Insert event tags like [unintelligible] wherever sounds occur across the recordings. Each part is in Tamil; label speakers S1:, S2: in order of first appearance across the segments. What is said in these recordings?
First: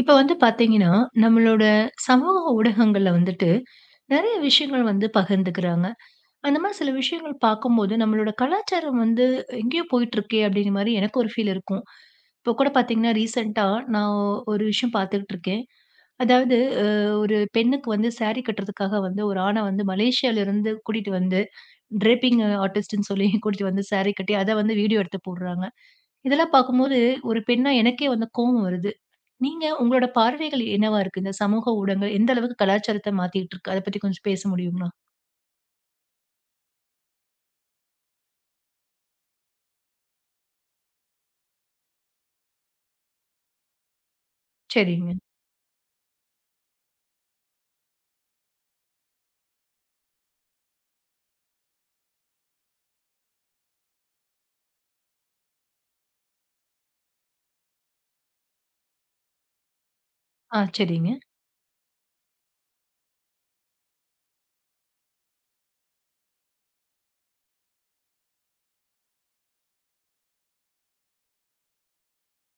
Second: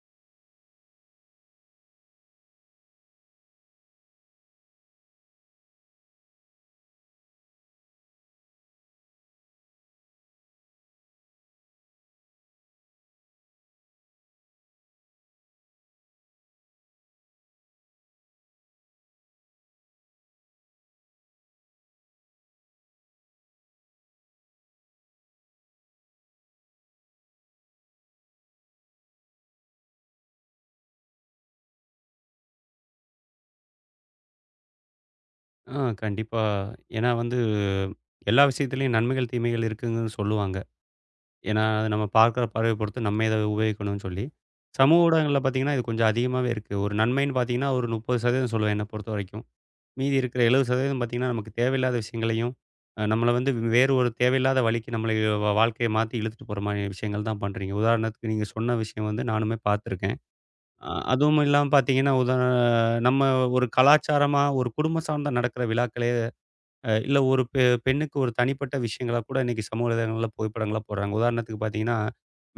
S1: இப்போ வந்து பாத்தீங்கன்னா, நம்மளோட சமூக ஊடகங்கள்ல வந்துட்டு நெறையா விஷயங்கள் வந்து பகிர்ந்துக்குறாங்க. அந்த மாதிரி சில விஷயங்கள் பாக்கும் போது, நம்மளோட கலாச்சாரம் வந்து எங்கயோ போயிட்டு இருக்கே அப்டிங்குற மாதிரி எனக்கு ஒரு ஃபீல் இருக்கும். இப்போ கூடப் பாத்தீங்கன்னா ரீசன்ட்டா, நான் ஒரு விஷயம் பாத்துக்கிட்டு இருக்கேன். அதாவது அ ஒரு பெண்ணுக்கு வந்து சாரி கட்டுறதுக்காக வந்து, ஒரு ஆண வந்து, மலேசியால இருந்து கூட்டிட்டு வந்து, ட்ரேப்பிங்க் ஆர்டிஸ்ட்டுன்னு சொல்லி கூட்டிட்டு வந்து சாரி கட்டி, அத வந்து வீடியோ எடுத்துப் போடுறாங்க. இதெல்லாம் பாக்கும்போது, ஒரு பெண்ணா எனக்கே வந்து கோபம் வருது. நீங்க உங்களோட பார்வைகள் என்னவா இருக்கு? இந்தச் சமூக ஊடகங்கள் எந்த அளவுக்கு கலாச்சாரத்த மாத்திட்டு இருக்கு? அதப் பத்தி கொஞ்சம் பேச முடியுங்களா?
S2: ஆ, கண்டிப்பா. ஏன்னா வந்து, எல்லா விஷயத்துலயும் நன்மைகள் தீமைகள் இருக்குங்கன்னு சொல்லுவாங்க. ஏன்னா, அத நாம பாக்குற பார்வைய பொறுத்து நம்ம ஏதாவது உபயோகிக்கணும்னு சொல்லி. சமூக
S1: செரிங்க.
S2: ஊடகங்கள்ல பாத்தீங்கன்னா, இது கொஞ்சம் அதிகமாவே இருக்கு. ஒரு நன்மைன்னு பாத்தீங்கன்னா, ஒரு 30% சொல்லுவேன் என்னப் பொறுத்தவரைக்கும். மீதி இருக்கிற 70% பாத்தீங்கன்னா, நமக்குத் தேவையில்லாத விஷயங்களையும், அ நம்மள வந்து வேறு ஒரு தேவையில்லாத வழிக்கு நம்மளைய, வ வ வாழ்க்கை மாத்தி இழுத்துட்டு போற மாதிரியான விஷயங்கள்தான் பண்றீங்க. உதாரணத்துக்கு நீங்கச் சொன்ன விஷயம் வந்து நானுமே பாத்திருக்கேன்.
S1: ஆ
S2: அ
S1: செரிங்க.
S2: அதுவும் இல்லாம பாத்தீங்கன்னா, உதார நம்ம ஒரு கலாச்சாரமா, ஒரு குடும்ப சார்ந்த நடக்கிற விழாக்களையே, அ இல்ல ஒரு பெ பெண்ணுக்கு ஒரு தனிப்பட்ட விஷயங்களா கூட இன்னைக்கு சமூக வலைதளங்கள்ல புகைப்படங்களை போடுறாங்க. உதாரணத்துக்குப் பாத்தீங்கன்னா,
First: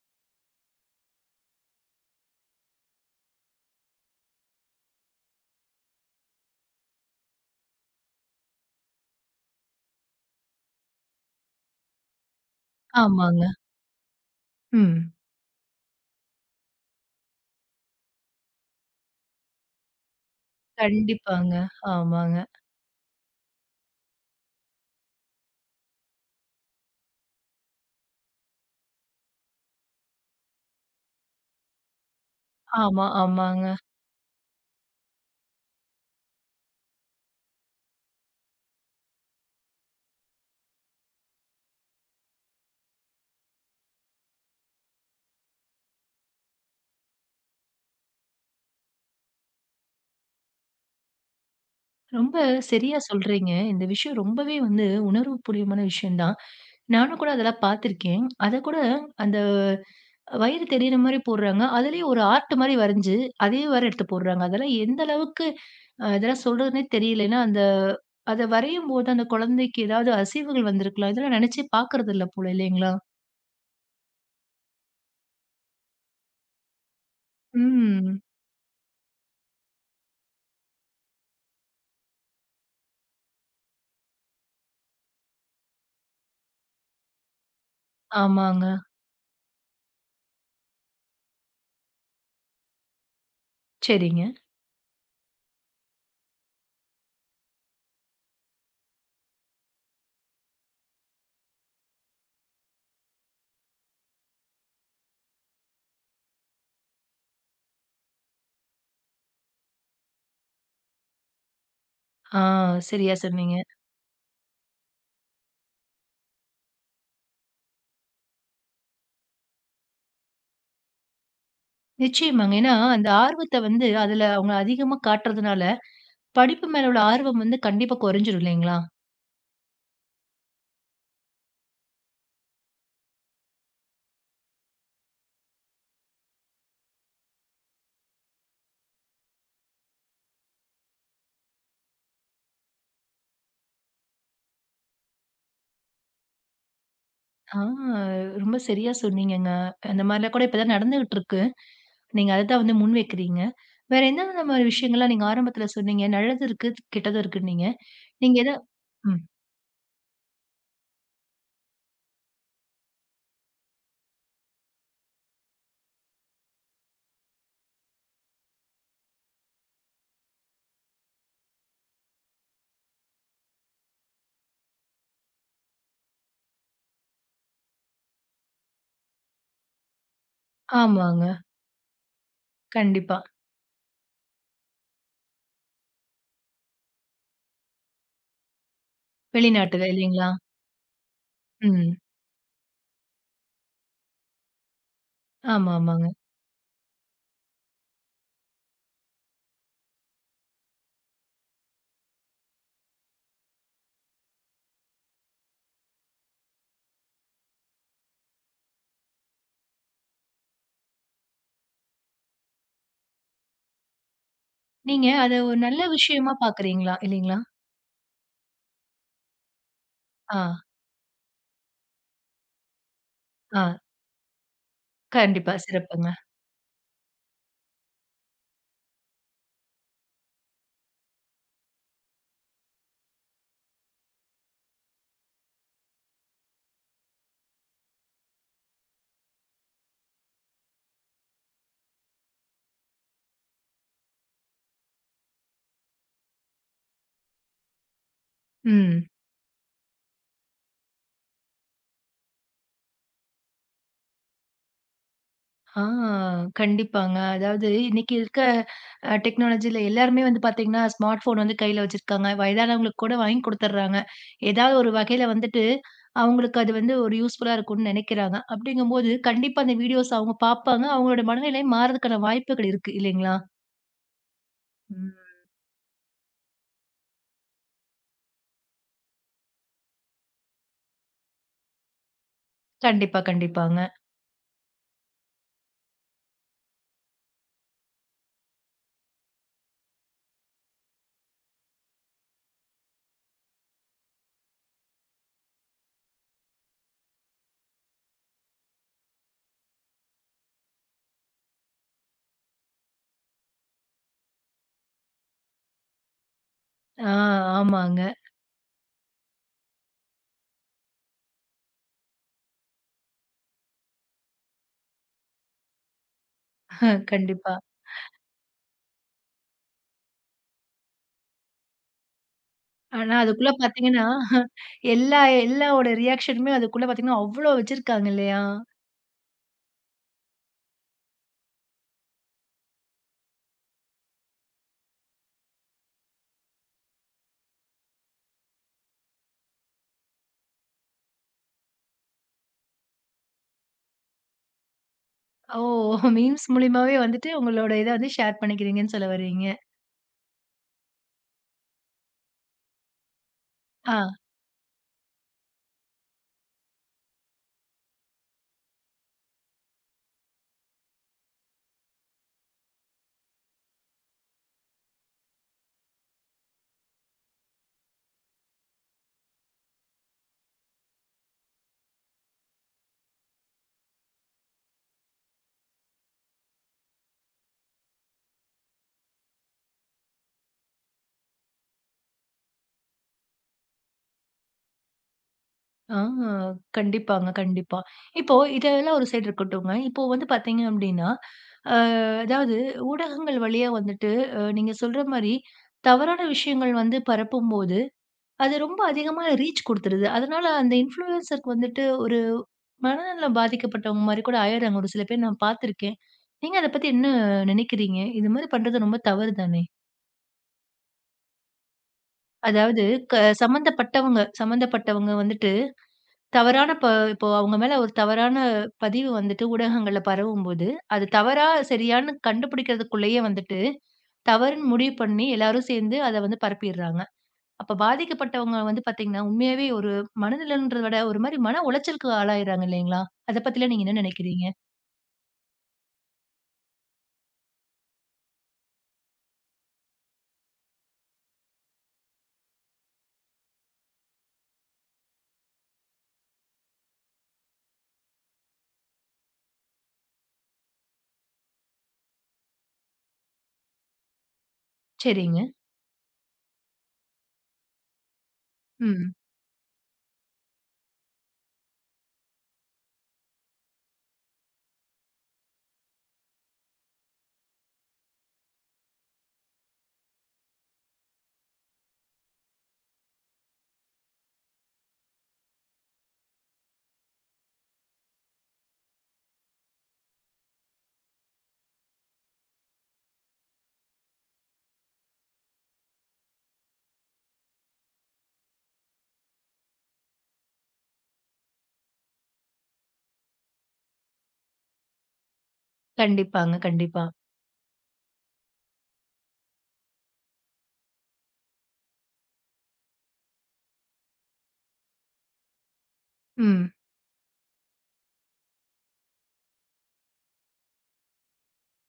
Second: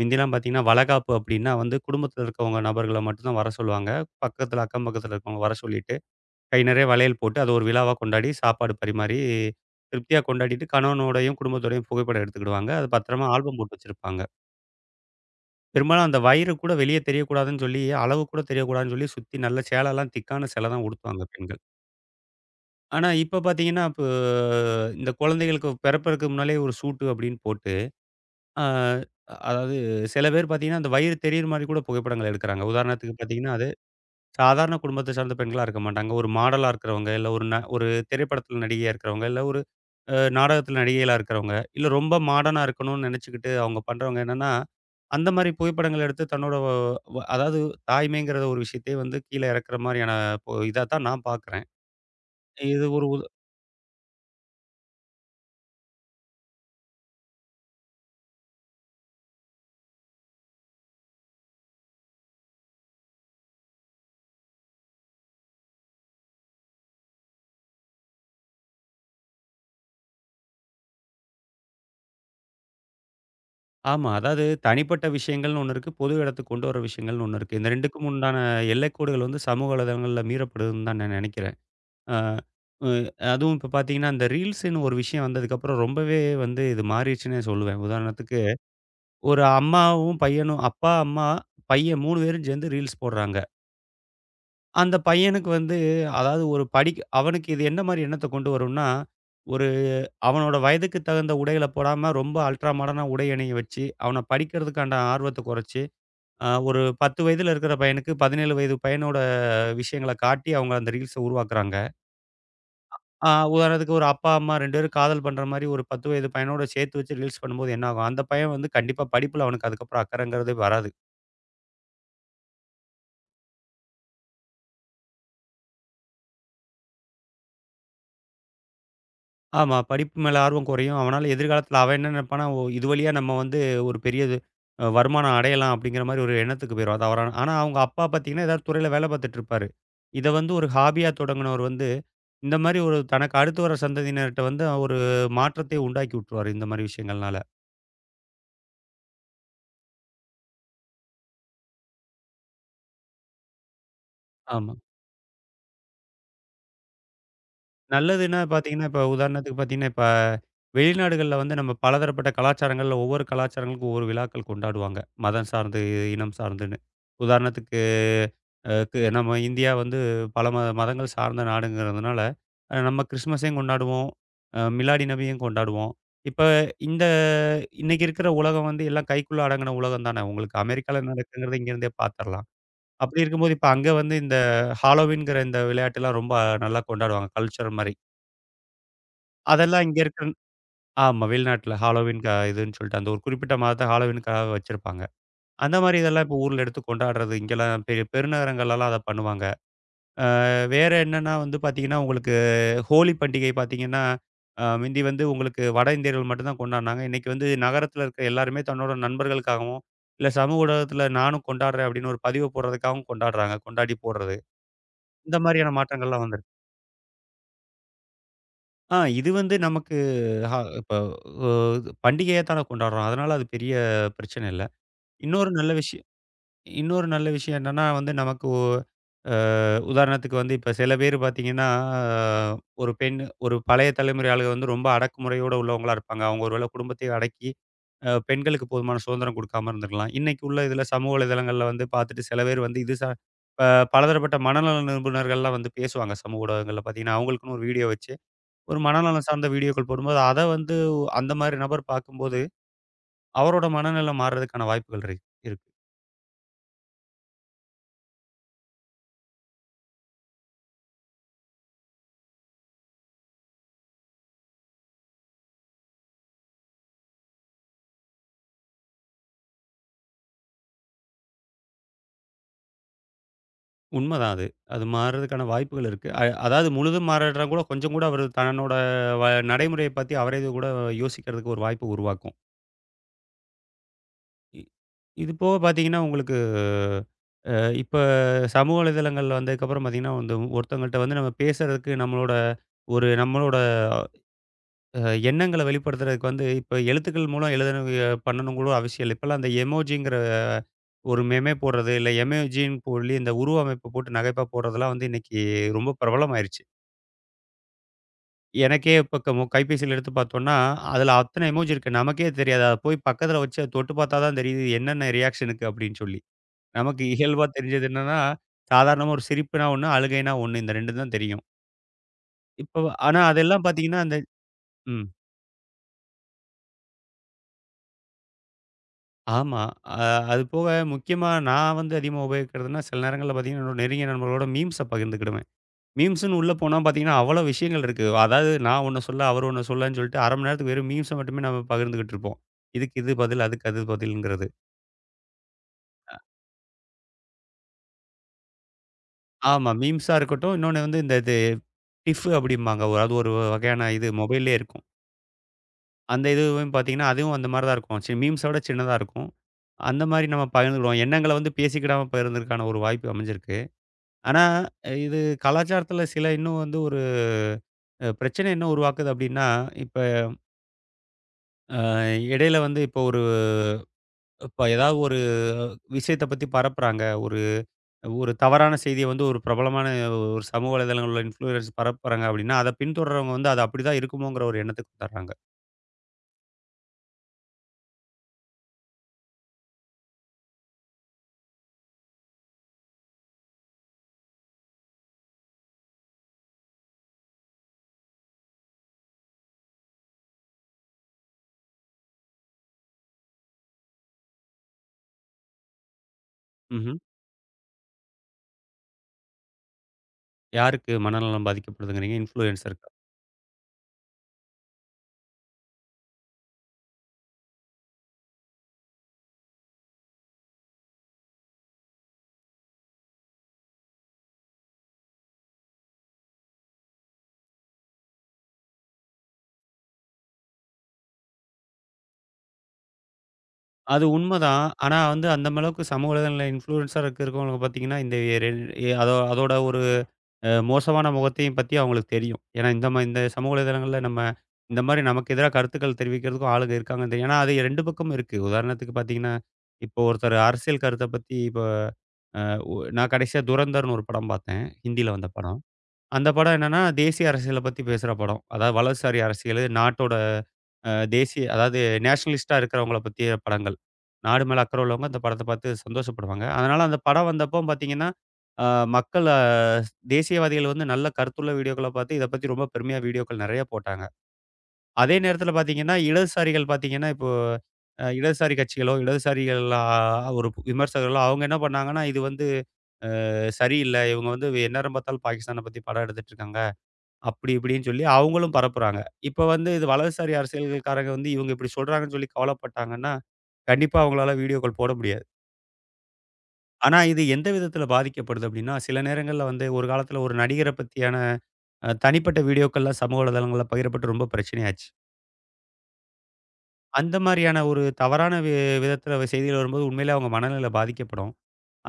S2: மிந்திலாம் பாத்தீங்கன்னா, வளகாப்பு அப்டின்னா வந்து குடும்பத்துல இருக்கவங்க நபர்களை மட்டும்தான் வரச் சொல்லுவாங்க. பக்கத்துல, அக்கம்பக்கத்தில் இருக்கவங்க வரச் சொல்லிட்டு, கை நெறையா வளையல் போட்டு, அத ஒரு விழாவா கொண்டாடி, சாப்பாடு பரிமாறி, திருப்தியா கொண்டாடிட்டு கணவனோடையும், குடும்பத்தோடையும் புகைப்படம் எடுத்துக்கிடுவாங்க. அது பத்திரமா
S1: ஆமாங்க.
S2: ஆல்பம் போட்டு வச்சிருப்பாங்க.
S1: ம்.
S2: பெரும்பாலும் அந்த வயிறு கூட வெளிய தெரியக் கூடாதுன்னு சொல்லி, அளவு கூடத் தெரியக் கூடாதுன்னு சொல்லி சுத்தி நல்ல சேல எல்லாம் திக்கான சேலதான் உடுத்துவாங்க
S1: கண்டிப்பாங்க.
S2: பெண்கள்.
S1: ஆமாங்க.
S2: ஆனா இப்ப பாத்தீங்கன்னா, இப்போ இந்தக் குழந்தைகளுக்குப் பிறப்பதற்க்கு முன்னாலே ஒரு சூட்டு அப்டின்னு போட்டு, ஆ அதாவது சில பேர் பாத்தீங்கன்னா அந்த வயிறு தெரியுற மாரி கூடப் புகைப்படங்கள் எடுக்கிறாங்க.
S1: ஆமா,
S2: உதாரணத்துக்குப் பாத்தீங்கன்னா,
S1: ஆமாங்க.
S2: அது சாதாரண குடும்பத்தைச் சார்ந்த பெண்களா இருக்க மாட்டாங்க. ஒரு மாடலா இருக்குறவங்க இல்ல ஒரு ந ஒரு திரைப்படத்துல நடிகையா இருக்கறவங்க இல்ல ஒரு நாடகத்துல நடிகைகளா இருக்குறவங்க. இல்ல ரொம்ப மாடர்னா இருக்கணும்னு நெனச்சுக்கிட்டு அவுங்க பண்றவங்க என்னன்னா, அந்த மாரி புகைப்படங்களை எடுத்துத் தன்னோட, ஓ அதாவது தாய்மைங்கிற ஒரு விஷயத்தையே வந்து கீழ இரக்கற மாரியான ஓ இதாத்தான் நான் பாக்கிறேன்.
S1: ரொம்ப
S2: இது
S1: செரியா
S2: ஒரு உது
S1: சொல்றீங்க. இந்த விஷயம் ரொம்பவே வந்து உணர்வு பூரியமான விஷயம் தான். நானும் கூட அதெல்லாம் பாத்திருக்கேன். அத கூட அந்த வயிறு தெரியற மாதிரி போடுறாங்க. அதுலயும் ஒரு ஆர்ட் மாரி வரஞ்சு, அதே வேற எடுத்துப் போடுறாங்க. அதெல்லாம் எந்த அளவுக்கு இதெல்லாம் சொல்றதுனே தெரியல. ஏன்னா அந்த அத வரையும் போது அந்தக் கொழந்தைக்கு ஏதாவது அசைவுகள் வந்திருக்கலாம். இதெல்லாம் நினைச்சே பாக்கிறதில்ல போல. இல்லைங்களா?
S2: ஆமா. அதாவது தனிப்பட்ட விஷயங்கள்ன்னு ஒண்ணு இருக்கு. பொது இடத்துக்குக் கொண்டு வர விஷயங்கள்ன்னு ஒண்ணு இருக்கு. இந்த 2க்கும்
S1: ம்.
S2: முண்டான எல்லைக் கோடுகள் வந்து சமூக வலைதளங்கள்ல மீறப்படுதுன்னுதான் நான் நெனைக்கிறேன். ஆ உ அதுவும் இப்ப பாத்தீங்கன்னா அந்த ரீல்ஸ்ன்னு ஒரு விஷயம் வந்ததுக்கு அப்பறம் ரொம்பவே வந்து இது மாறிச்சுன்னே சொல்லுவேன். உதாரணத்துக்கு,
S1: ஆமாங்க.
S2: ஒரு அம்மாவும் பையனும், அப்பா, அம்மா, பையன் 3 வேரும் சேந்து ரீல்ஸ் போடுறாங்க.
S1: சரிங்க.
S2: அந்தப் பையனுக்கு வந்து, அதாவது ஒரு படிக் அவனுக்கு இது என்ன மாரி எண்ணத்த கொண்டு வரும்னா, ஒரு அவனோட வயதுக்குத் தகுந்த உடைகள போடாம, ரொம்ப அல்ட்ரா மாடர்ன்னா உடை அணிய வச்சு, அவன படிக்கறதுக்காண்ட ஆர்வத்தை கொறைச்சு, அ ஒரு 10 வயதுல இருக்குற பையனுக்கு 17 வயது பையனோட விஷயங்களக் காட்டி அவங்க அந்த ரீல்ஸ்ஸ உருவாக்கறாங்க.
S1: ஆ, சரியா
S2: அ
S1: சொன்னீங்க.
S2: உதாரணத்துக்கு ஒரு அப்பா, அம்மா ரெண்டு பேரும் காதல் பண்ற மாரி ஒரு 10 வயது பையனோட சேத்து வச்சு ரீல்ஸ் பண்ணும்போது என்னாகும்? அந்தப் பையன் வந்து கண்டிப்பா படிப்புல அவனுக்கு அதுக்கப்புறம் அக்கறங்கறதே வராது.
S1: நிச்சயமாங்க. ஏன்னா அந்த ஆர்வத்த வந்து அதுல அவங்க அதிகமா காட்டுறதுனால, படிப்பு மேல உள்ள ஆர்வம் வந்து கண்டிப்பா கொறைஞ்சிரும். இல்லீங்ளா?
S2: ஆமா. படிப்பு மேல ஆர்வம் குறையும். அவனால எதிர்காலத்துல அவன் என்ன நினைப்பான்னா, ஓ இது வழியா நம்ம வந்து ஒரு பெரியது அ வருமானம் அடையலாம், அப்டிங்கிற மாரி ஒரு எண்ணத்துக்குப் போயிரும் அதவரான. ஆனா, அவங்க அப்பா பாத்தீங்கன்னா ஏதாது துறைல வேலை பாத்துட்டுருப்பாரு. இதை வந்து ஒரு ஹாபியா தொடங்குனவரு வந்து, இந்த மாரி ஒரு தனக்கு அடுத்து வர சந்ததியினர்ட்ட வந்து அ ஒரு மாற்றத்தை உண்டாக்கி உட்டுருவாரு இந்த மாரி விஷயங்கள்னால.
S1: ஆ! ரொம்ப சரியா சொன்னீங்கங்க. அந்த மாரிலாம் கூட இப்ப தான் நடந்துக்குட்டுருக்கு. நீங்க அததான் வந்து முன்வைக்கிறீங்க. வேற என்னனன்ன மாதிரி
S2: ஆமா.
S1: விஷயங்கள்லாம் நீங்க ஆரம்பத்துல சொன்னீங்க? நல்லது இருக்கு, கெட்டது இருக்குன்னீங்க. நீங்க
S2: நல்லதுன்னா
S1: எதா
S2: பாத்தீங்கன்னா, இப்ப
S1: ம்.
S2: உதாரணத்துக்குப் பாத்தீங்கன்னா, இப்ப வெளிநாடுகள்ல வந்து நம்ம பலதரப்பட்ட கலாச்சாரங்கள்ல ஒவ்வொரு கலாச்சாரங்களுக்கும் ஒவ்வொரு விழாக்கள் கொண்டாடுவாங்க. மதம் சார்ந்து, இனம் சார்ந்துன்னு. உதாரணத்துக்கு, அ கு நம்ம அ இந்தியா வந்து பல மத மதங்கள் சார்ந்த நாடுங்கறதுனால நம்ம கிறிஸ்மஸையும் கொண்டாடுவோம், அ மிலாடிநபியும் கொண்டாடுவோம். இப்ப இந்த இன்னைக்கு இருக்குற உலகம் வந்து எல்லாம் கைக்குள்ள அடங்குன உலகம் தான. உங்களுக்கு அமெரிக்கால என்ன
S1: ஆமாங்க.
S2: நடக்குதுங்கறத இங்க இருந்தே பாத்தர்லாம்.
S1: கண்டிப்பா.
S2: அப்படி இருக்கும்போது, இப்ப அங்க வந்து இந்த ஹாலோவின்ங்கற இந்த விளையாட்டு எல்லாம் ரொம்ப நல்லா கொண்டாடுவாங்க. கல்ட்சர் மாரி.
S1: வெளிநாட்டுது,
S2: அதெல்லாம் இங்க
S1: இல்லீங்களா?
S2: இருக்கன் ஆமா. வெளிநாட்டுல
S1: ம்.
S2: ஹாலோவீன் க இதுன்னு சொல்ட்டு, அந்த ஒரு குறிப்பிட்ட மாதத்தை ஹாலோவீனுக்காக வச்சிருப்பாங்க. அந்த மாதிரி
S1: ஆமாமாங்க.
S2: இதெல்லாம் இப்ப ஊர்ல எடுத்துக் கொண்டாடுறது, இங்கெல்லாம் பெரிய பெருநகரங்கள்லலாம் அதை பண்ணுவாங்க. ஆ வேற என்னன்னா வந்து பாத்தீங்கன்னா, உங்களுக்கு ஹோலி பண்டிகை பாத்தீங்கன்னா, அ முந்தி வந்து உங்களுக்கு வட இந்தியர்கள் மட்டும்தான் கொண்டாடுனாங்க. இன்னைக்கு வந்து நகரத்துல இருக்குற எல்லாருமே தன்னோட நண்பர்களுக்காகவும், இல்ல சமூக ஊடகத்துல நானும் கொண்டாடுறேன், அப்படின்னு ஒரு பதிவ போடுறதுக்காகவும் கொண்டாடுறாங்க, கொண்டாடிப் போடுறது.
S1: நீங்க அதை
S2: இந்த
S1: ஒரு
S2: மாதிரியான
S1: நல்ல
S2: மாற்றங்கள்லாம்
S1: விஷயமா
S2: வந்திருக்
S1: பாக்குறீங்களா? இல்லீங்களா?
S2: ஆ, இது வந்து நமக்கு ஹ
S1: ஆ.
S2: இப்போ ஓது பண்டிகையாத்தானே கொண்டாடுறோம், அதனால அது பெரிய
S1: ஆ.
S2: பிரச்சனை இல்ல. இன்னொரு
S1: கண்டிப்பா.
S2: நல்ல விஷய
S1: சிறப்புங்க.
S2: இன்னொரு நல்ல விஷயம் என்னன்னா, வந்து நமக்கு ஒ அ உதாரணத்துக்கு வந்து இப்ப சில பேரு பாத்தீங்கன்னா, அ ஒரு பெண் ஒரு பழைய தலைமுறை ஆளுக வந்து ரொம்ப அடக்குமுறையோட உள்ளவங்களா இருப்பாங்க. அவங்க ஒருவேளை குடும்பத்தையே அடக்கி, அ பெண்களுக்குப் போதுமான சுதந்திரம் குடுக்காம இருந்துருக்கலாம். இன்னைக்கு உள்ள இதுல சமூக வலைதளங்கள்ல வந்து பாத்துட்டு, சில பேர் வந்து, இது சா ப பலதரப்பட்ட மனநல நிபுணர்கள்லாம் வந்து பேசுவாங்க, சமூக ஊடகங்கள்ல பார்த்தீங்கன்னா, அவங்களுக்குன்னு ஒரு வீடியோ வச்சு. ஒரு
S1: ம்.
S2: மனநலம் சார்ந்த வீடியோக்கள் போடும்போது, அத வந்து வ் அந்த மாதிரி நபர் பாக்கும்போது, அவரோட மனநலம் மார்றதுக்கான வாய்ப்புகள் [unintelligible] இருக்
S1: ஆ, கண்டிப்பாங்க. அதாவது இன்னைக்கு இருக்க, அ டெக்னாலஜில எல்லாருமே வந்து பாத்தீங்கன்னா, ஸ்மார்ட் ஃபோன் வந்து கைல வச்சிருக்காங்க. வயதானவங்களுக்கு கூட வாங்கி கொடுத்தர்றாங்க. ஏதாவது ஒரு வகைல வந்துட்டு, அவங்களுக்கு அது வந்து ஒரு யூஸ்புல்லா இருக்கும்னு நினைக்கிறாங்க. அப்டிங்கம் போது, கண்டிப்பா அந்த வீடியோஸ் அவுங்க பாப்பாங்க. அவங்களோட மனநிலை மார்றதுக்கான வாய்ப்புகள் இருக்கு, இல்லீங்களா?
S2: உண்மதான் அது. அது
S1: ம்.
S2: மார்றதுக்கான வாய்ப்புகள் இருக்கு. அய் அதாவது முழுதும் மாறல்லேன்னா கூட, கொஞ்சம் கூட அவரு தன்னோட வ நடைமுறையப் பத்தி அவரே இதுகூட யோசிக்கிறதுக்கு ஒரு வாய்ப்பு உருவாக்கும்.
S1: கண்டிப்பா, கண்டிப்பாங்க.
S2: இ இது போகப் பார்த்தீங்கன்னா உங்களுக்கு, அ, இப்ப சமூக வலைதளங்கள்ல வந்ததுக்கு அப்புறம் பார்த்தீங்கன்னா, வந்து ஒருத்தங்கள்ட்ட வந்து நம்ம பேசுறதுக்கு நம்மளோட ஒரு நம்மளோட, அ எண்ணங்கள வெளிப்படுத்துறதுக்கு வந்து, இப்ப எழுத்துக்கள் மூலம் எழுதணுவுக பண்ணணுங்கூட அவசியம் இல்ல. இப்பெல்லாம் அந்த எமொஜிங்கிற ஒரு மெமே போடுறது இல்ல, எமொஜி போலி இந்த உருவ அமைப்ப போட்டு நகைப்பா போடுறதெல்லாம் வந்து இன்னைக்கு ரொம்ப பிரபலமாயிருச்சு.
S1: ஆ, ஆமாங்க.
S2: எனக்கே இப்ப க நம்ம கைப்பேசியில எடுத்துப் பாத்தோன்னா, அதுல அத்தன எமொஜி இருக்கு நமக்கே தெரியாது. அதப் போய்ப் பக்கத்துல வச்சு தொட்டுப் பாத்தா தான் தெரியுது. என்னென்ன ரியாக்ஷனுக்கு அப்டின்னு சொல்லி. நமக்கு
S1: [chuckles]
S2: இயல்பா
S1: கண்டிப்பா.
S2: தெரிஞ்சது என்னன்னா, சாதாரண ஒரு சிரிப்புனா 1, அழுகைனா 1 இந்த 2 தான் தெரியும். இப்போ,
S1: ஆனா,
S2: ஆனா
S1: அதுக்குள்ள
S2: அதெல்லாம் பாத்தீங்கன்னா.
S1: பார்த்தீங்கன்னா
S2: அந்த
S1: [chuckles]
S2: ம்.
S1: எல்லா எல்லாவோட ரியாக்ஷனுமே அதுக்குள்ள பார்த்தீங்கன்னா அவ்ளோ வச்சிருக்காங்க இல்லையா?
S2: ஆமா. அ, அது போக முக்கியமா நான் வந்து அதிகமா உபயோகிக்கிறதுன்னா சில நேரங்கள்ல பாத்தீங்கன்னா என்னோட நெருங்கிய நண்பர்களோட மீம்ஸ்ஸ பகிர்ந்துக்கிடுவேன். மீம்ஸ்ன்னு உள்ள போனா பாத்தீங்கன்னா, அவ்ளோ விஷயங்கள் இருக்கு. அதாவது நான் ஒண்ணு சொல்ல அவர் ஒண்ணு சொல்லன்னு சொல்ட்டு, 0:30 மணி நேரத்துக்கு வெறும் மீம்ஸ மட்டுமே நம்ம பகிர்ந்து கிட்டு இருப்போம். இதுக்கு இது பதில். அதுக்கு பதில்ங்குறது.
S1: ஓ!
S2: அ.
S1: மீம்ஸ் மூலியமாவே வந்துட்டு, உங்களோட இத வந்து ஷேர் பண்ணிக்கிறீங்கன்னு சொல்ல வர்றீங்க.
S2: ஆமா. மீம்ஸா இருக்கட்டும், இன்னொன்னு வந்து இந்த இது கிஃபு அப்படிம்பாங்க. வ அது ஒரு வகையான இது
S1: ஆ.
S2: மொபைல்லயே இருக்கும். அந்த இதுவும் பாத்தீங்கன்னா, அதுவும் அந்த மாதிரி தான் இருக்கும். சி மீம்ஸ விடச் சின்னதா இருக்கும். அந்த மாதிரி நாம பகிர்ந்து கொள்வோம். எண்ணங்களை பேசிக்கிடாமா பகிர்ந்துகிறதற்கான ஒரு வாய்ப்பு அமைஞ்சிருக்கு. ஆனா, இது கலாச்சாரத்துல சில இன்னும் வந்து ஒரு, அ பிரச்சனை என்ன உருவாக்குது அப்படின்னா, இப்ப ஆ இடையில வந்து இப்போ ஒரு இப்ப ஏதாவது ஒரு விஷயத்தப் பத்தி பரப்புறாங்க. ஒரு, ஒரு தவறான செய்திய வந்து ஒரு பிரபலமான ஒரு சமூக வலைத்தளங்கள்ல இன்ஃபுலுயன்சர் பரப்புறாங்க அப்படின்னா, அத பின்தொடர்றவங்க வந்து அது அப்படி தான் இருக்குமோங்கிற ஒரு எண்ணத்துக்குத் தர்றாங்க.
S1: ஆ. கண்டிப்பாங்க, கண்டிப்பா. இப்போ இதெல்லாம் ஒரு சைட் இருக்கட்டுங்க. இப்போ வந்து பார்த்தீங்க அப்டின்னா, அ அதாவது ஊடகங்கள் வழியா வந்துட்டு, அ நீங்கச் சொல்ற மாதிரி தவறான விஷயங்கள் வந்து பரப்பும்போது, அது ரொம்ப அதிகமா ரீச் கொடுத்துருது. அதனால அந்த இன்ஃபுலுயன்சர் வந்துட்டு, ஒரு மனநலம் பாதிக்கப்பட்டவங்க மாரி கூட ஆயிட்றாங்க, ஒரு சில பேர் நான் பார்த்திருக்கேன். நீங்க அதைப் பத்தி
S2: ம்ஹ்ம்.
S1: என்ன நினைக்கிறீங்க? இது மாதிரி பண்றது ரொம்ப தவறுதானே?
S2: யாருக்கு மனநலம் பாதிக்கப்படுதுங்கறீங்க?
S1: அதாவது
S2: இன்ஃப்ளுயன்ஸர்க்கா?
S1: க சம்பந்தப்பட்டவங்க சம்பந்தப்பட்டவங்க வந்துட்டு தவறான பா இப்போ அவங்க மேல ஒரு தவறான பதிவு வந்துட்டு ஊடகங்கள்ல பரவும்போது, அது தவறா? சரியான்னு? கண்டுபிடிக்கறதுக்குள்ளேயே வந்துட்டு, தவறுன்னு முடிவு பண்ணி, எல்லாரும் சேர்ந்து அத வந்து பரப்பிடுறாங்க. அப்ப பாதிக்கப்பட்டவங்க வந்து பார்த்தீங்கன்னா, உண்மையாவே ஒரு மனநலம்ன்றதை விட ஒரு மாதிரி மன உளைச்சலுக்கு ஆளாயிடுறாங்க இல்லீங்களா? அதைப் பத்திலாம் நீங்க என்ன
S2: அது உண்ம
S1: நினைக்கிறீங்க?
S2: தான். ஆனா, வந்து அந்த அளவுக்குச் சமூக வலைத்தளங்கள்ல இன்ஃப்ளுயன்ஸரா இருக்குறவங்க பாத்தீங்கன்னா, இந்த ரெண் எ அதோ அதோட ஒரு அ மோசமான முகத்தையும் பத்தி அவங்களுக்கு தெரியும். ஏன்னா இந்த ம இந்த சமூக வலைத்தளங்கள்ல நம்ம இந்த மாதிரி நமக்கு எதிரா கருத்துக்கள் தெரிவிக்கறதுக்கும் ஆளுங்க இருக்காங்க தெரியும். ஏன்னா அது 2 பக்கமும் இருக்கு. உதாரணத்துக்கு பாத்தீங்கன்னா இப்போ ஒருத்தர் அரசியல் கருத்தைப் பத்தி இப்போ அ ஒ நான் கடைசியா துரந்தர்ன்னு ஒரு படம் பாத்தேன். ஹிந்தில வந்த
S1: சரிங்க.
S2: படம். அந்தப் படம் என்னன்னா தேசிய அரசியலைப் பத்தி பேசுற படம். அதாவது
S1: ம்.
S2: வலதுசாரி அரசியல் நாட்டோட அ தேசிய, அதாவது நேஷ்னலிஸ்ட்டா இருக்கறவங்கள பத்தியான படங்கள். நாடு மேல அக்கறை உள்ளவங்க இந்தப் படத்தைப் பாத்து சந்தோஷப்படுவாங்க. அதனால அந்தப் படம் வந்தப்போ பாத்தீங்கன்னா, அ மக்கள தேசியவாதிகள் வந்து நல்ல கருத்து உள்ள வீடியோக்களைப் பாத்து இதைப் பத்தி ரொம்ப பெருமையா வீடியோக்கள் நெறைய போட்டாங்க. அதே நேரத்துல பாத்தீங்கன்னா, இடதுசாரிகள் பாத்தீங்கன்னா இப்போ அ இடதுசாரி கட்சிகளோ, இடதுசாரிகள் அ ஒரு விமர்சகர்களோ அவங்க என்ன பண்ணாங்கன்னா? இது வந்து அ சரி இல்ல. இவங்க வந்து எந்நேரம் பார்த்தாலும் பாகிஸ்தானப் பத்தி படம் எடுத்துட்டு இருக்காங்க. அப்படி இப்படின்னு சொல்லி அவங்களும் பரப்புறாங்க. இப்போ வந்து இது வலதுசாரி அரசியல் காரங்க வந்து இவங்க இப்படி சொல்றாங்கன்னு சொல்லிக் கவலைப்பட்டாங்கன்னா. கண்டிப்பா அவங்களால வீடியோக்கள் போட முடியாது.
S1: கண்டிப்பாங்க.
S2: ஆனா,
S1: கண்டிப்பா.
S2: இது எந்த விதத்துல பாதிக்கப்படுது அப்படின்னா, சில நேரங்கள்ல வந்து ஒரு காலத்துல ஒரு நடிகரப் பத்தியான, அ தனிப்பட்ட வீடியோக்கள்லாம் சமூக வலைத்தளங்கள்ல பகிரப்பட்டு ரொம்ப பிரச்சனையாச்சு.
S1: ம்.
S2: அந்த மாரியான ஒரு தவறான வி விதத்துல செய்திகள் வரும்போது உண்மையில அவங்க மனநில பாதிக்கப்படும்.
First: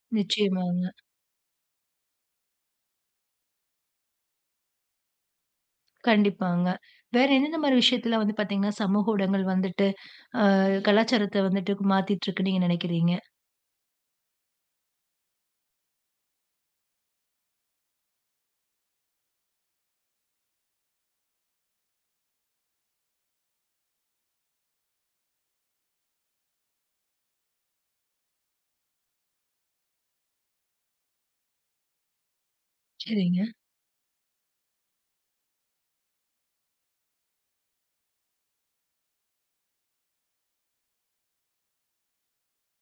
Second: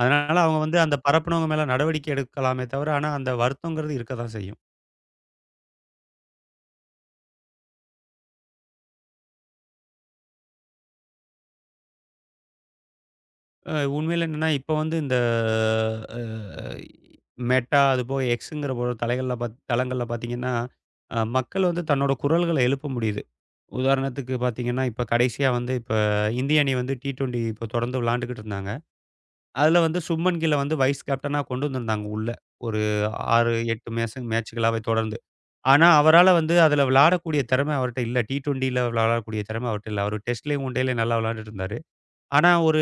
S2: அதனால அவங்க வந்து
S1: நிச்சயமாங்க.
S2: அந்த பரப்பினவங்க மேல நடவடிக்கை எடுக்கலாமே தவிர, ஆனா, அந்த வருத்தங்கறது இருக்கத்தான் செய்யும்.
S1: கண்டிப்பாங்க. வேற என்னென்ன மாரி விஷயத்துல வந்து பாத்தீங்கன்னா சமூக ஊடகங்கள் வந்துட்டு, அ, கலாச்சாரத்த வந்துட்டு மாத்திட்டுருக்குன்னு நீங்க நெனைக்கிறீங்க?
S2: அ, உண்மையில என்னன்னா, இப்போ வந்து இந்த அ, மெட்டா, அது போக எக்ஸ்ங்கிற ஒரு தலைகள்ல பாத் தளங்கள்ல பாத்தீங்கன்னா, அ மக்கள் வந்து தன்னோட குரல்கள எழுப்ப முடியுது. உதாரணத்துக்கு பாத்தீங்கன்னா, இப்ப கடைசியா வந்து இப்ப இந்திய அணி வந்து டி-டுவென்டி தொடந்து விளயாண்டுகிட்டு இருந்தாங்க. அதுல வந்து சுப்மன்கில்ல வந்து வைஸ் கேப்டனா கொண்டு வந்திருந்தாங்க உள்ள, ஒரு
S1: சரிங்க.
S2: 6, 8 மேஸ மேச்சுகளாவே தொடர்ந்து. ஆனா, அவரால வந்து அதுல விளயாடக்கூடிய திறம அவர்ட்ட இல்லை. டி-டுவென்டில விளையாடக்கூடிய திறம அவர்ட்ட இல்ல. அவரு டெஸ்ட்லயும், ஒன் டேலயும் நல்லா விளயாண்டுட்டு இருந்தாரு. ஆனா ஒரு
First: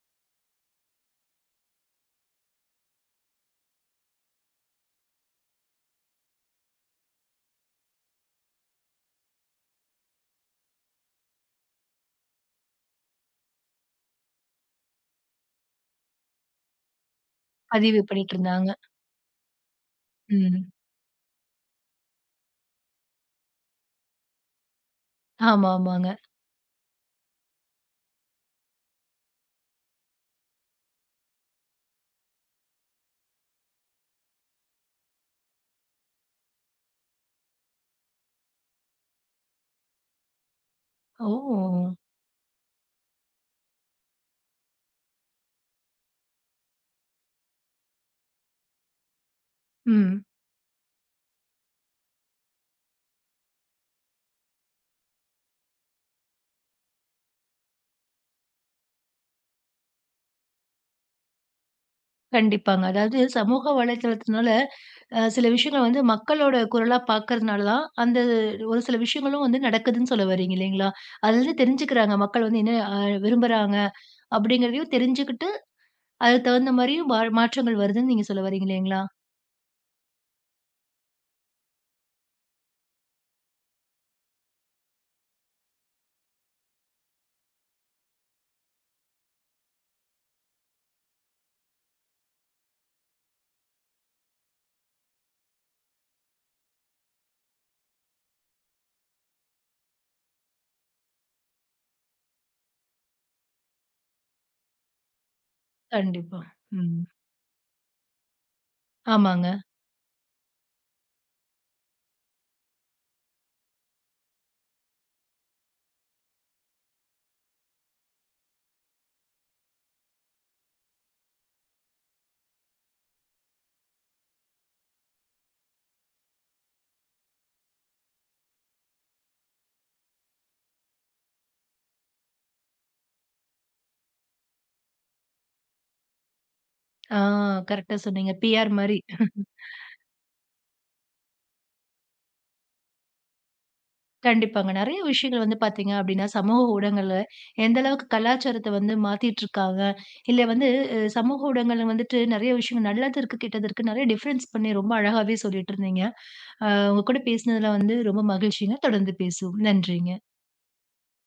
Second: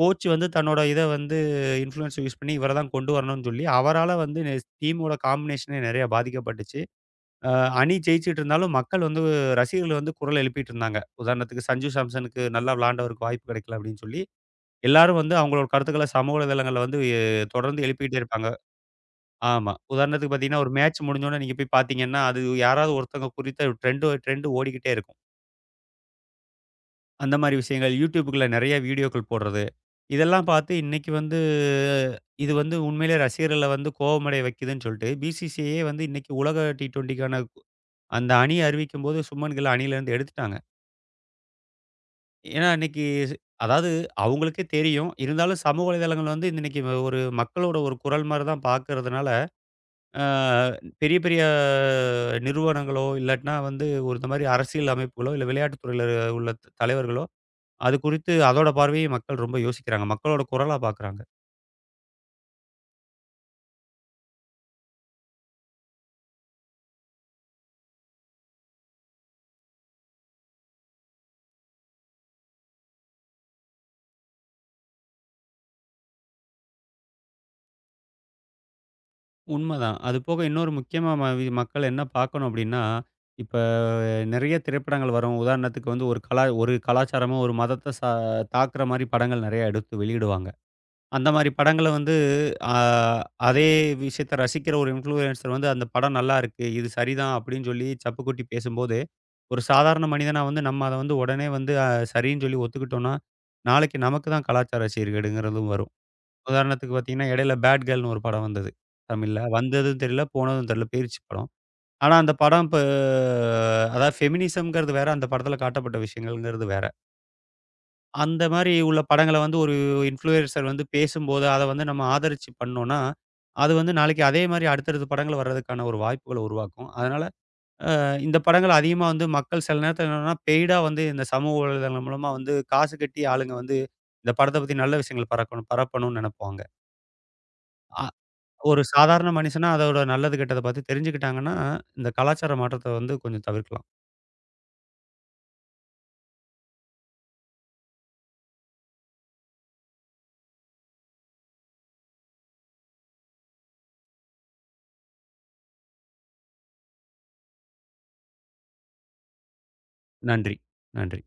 S2: கோச் வந்து தன்னோட இத வந்து இன்ஃபுளூயென்ஸ யூஸ் பண்ணி இவரத் தான் கொண்டு வரணும்னு சொல்லி அவரால வந்து, ஸ் டீமோட காம்பிநேஷனே நெறைய பாதிக்கப்பட்டுச்சு. அ, அணி ஜெயிச்சிட்டு இருந்தாலும் மக்கள் வந்து ரசிகர்கள் வந்து குரல் எழுப்பிட்டு இருந்தாங்க. உதாரணத்துக்கு சஞ்சு சாம்சனுக்கு நல்லா விளயாண்டவருக்கு வாய்ப்பு கிடைக்கல அப்படின்னு சொல்லி, எல்லாரும் வந்து அவங்க கருத்துக்கள சமூக வலைத்தளங்கள்ல வந்து எ தொடர்ந்து
S1: பதிவு
S2: எழுப்பிட்டே இருப்பாங்க.
S1: பண்ணிட்டுருந்தாங்க.
S2: ஆமா. உதாரணத்துக்கு பாத்தீங்கன்னா
S1: ம்.
S2: ஒரு மேட்ச் முடிஞ்ச உடனே நீங்கப் போய் பாத்தீங்கன்னா அது யாராவது ஒருத்தங்க குறித்த டிரெண்ட் டிரெண்டு ஓடிக்கிட்டே இருக்கும்.
S1: ஆமாமாங்க.
S2: அந்த மாதிரி விஷயங்கள் YoutTubeகுள்ள நிறைய வீடியோக்கள் போடுறது. இதெல்லாம் பாத்து இன்னைக்கு வந்து, இது வந்து உண்மையில ரசிகர்கள வந்து கோபமடைய வைக்குதுன்னு சொல்லிட்டு பி.சி.சி.ஐயே வந்து இன்னைக்கு உலக டி20க்கான அந்த அணிய அறிவிக்கும் போது சுப்மன் கில்ல அணியிலிருந்து எடுத்துட்டாங்க.
S1: ஓ!
S2: ஏன்னா இன்னைக்கு அதாவது அவங்களுக்கே தெரியும். இருந்தாலும் சமூக வலைத்தளங்கள் வந்து இன்னைக்கு ஒரு மக்களோட ஒரு குரல் மாதிரி தான் பாக்குறதுனால,
S1: ம்.
S2: அ பெரிய, பெரிய நிறுவனங்களோ, இல்லாட்டின்னா வந்து ஒரு இந்த மாதிரி அரசியல் அமைப்புகளோ, இல்ல விளையாட்டுத் துறையில உள்ள தலைவர்களோ அது குறித்து அதோட பார்வையை மக்கள் ரொம்ப யோசிக்கிறாங்க. மக்களோட குரலா பாக்குறாங்க.
S1: கண்டிப்பாங்க. அதாவது சமூக வலைதளத்துனால, அ சில விஷயங்கள் வந்து மக்களோட குரலா பார்க்கிறதுனாலதான் அந்த ஒரு சில விஷயங்களும் வந்து நடக்குதுன்னு சொல்ல வர்றீங்க. இல்லீங்களா? அதிலிருந்து தெரிஞ்சுக்கிறாங்க மக்கள் வந்து என்ன அ விரும்புறாங்க? அப்படிங்கிறதையும் தெரிஞ்சுக்கிட்டு அதுக்கு தகுந்த மாதிரியும் மா மாற்றங்கள் வருதுன்னு நீங்க சொல்ல வர்றீங்க, இல்லீங்களா?
S2: உண்ம தான். அது போக இன்னொரு முக்கியமா ம வி மக்கள் என்ன பாக்கணும் அப்படின்னா, இப்ப நெறைய திரைப்படங்கள் வரும். உதாரணத்துக்கு வந்து ஒரு கல ஒரு கலாச்சாரமும் ஒரு மதத்த ச தாக்குற மாதிரி படங்கள் நெறைய எடுத்து வெளியிடுவாங்க. அந்த மாதிரி படங்கள வந்து அ அதே விஷயத்த ரசிக்கிற ஒரு இன்ஃப்ளுயன்ஸர் வந்து, "அந்த படம் நல்லா இருக்கு. இது சரி தான்." அப்படின்னு சொல்லிச் சப்பு கொட்டி பேசும்போது, ஒரு சாதாரண மனிதனா வந்து நம்ம அத வந்து உடனே வந்து சரின்னு சொல்லி ஒத்துக்கிட்டோன்னா, நாளைக்கு நமக்கு தான் கலாச்சார சீர்கேடுங்குறதும் வரும்.
S1: கண்டிப்பா.
S2: உதாரணத்துக்கு
S1: ம்.
S2: பாத்தீங்கன்னா இடையில பேட் கேர்ள்ன்னு ஒரு படம் வந்தது தமிழ்ல.
S1: ஆமாங்க.
S2: வந்ததும் தெரியல போனதும் தெரியல. போயிருச்சு படம். ஆனா அந்தப் படம் ப அதாவது ஃபெமினிசம்ங்கறது வேற. அந்தப் படத்துல காட்டப்பட்ட விஷயங்கள்ன்றது வேற. அந்த மாதிரி உள்ள படங்கள வந்து ஒரு இன்ஃப்ளுயன்ஸர் வந்து பேசும்போது, அத வந்து நம்ம ஆதரிச்சு பண்ணோம்னா, அது வந்து நாளைக்கு அதே மாதிரி அடுத்தடுத்துப் படங்கள் வர்றதுக்கான ஒரு வாய்ப்புகளை உருவாக்கும். அதனால அ இந்தப் படங்கள அதிகமா வந்து மக்கள் சில நேரத்துல பெய்டா வந்து இந்தச் சமூக வலைத்தளம் மூலமா வந்து காசு கட்டி ஆளுங்க வந்து இந்தப் படத்த பத்தி நல்ல விஷயங்கள பரக்கணும் பரப்பணும்னு நெனைப்பாங்க.
S1: ஆ. கரெக்ட்டா
S2: அ
S1: சொன்னீங்க. பி.ஆர்
S2: ஒரு
S1: மாரி.
S2: சாதாரண மனுஷனா,
S1: [chuckles]
S2: அதோட நல்லது கெட்டதை பத்தி தெரிஞ்சுக்கிட்டாங்கன்னா, இந்தக் கலாச்சார மாற்றத்த வந்து கொஞ்சம் தவிர்க்கலாம்.
S1: கண்டிப்பாங்க. நெறைய விஷயங்கள் வந்து பார்த்தீங்க அப்டின்னா சமூக ஊடகங்கள்ல, எந்த அளவுக்கு கலாச்சாரத்தை வந்து மாத்திட்டு இருக்காங்க. இல்ல வந்து, அ சமூக ஊடகங்கள்ல வந்துட்டு நிறைய விஷயம் நல்லது இருக்கு, கெட்டது இருக்கு நெறைய டிஃப்ரென்ஸ் பண்ணி ரொம்ப அழகாவே சொல்லிட்டு இருந்தீங்க. ஆ உங்க கூட பேசுனதுல வந்து ரொம்ப மகிழ்ச்சிங்க. தொடர்ந்து பேசுவோம். நன்றிங்க.
S2: நன்றி, நன்றி.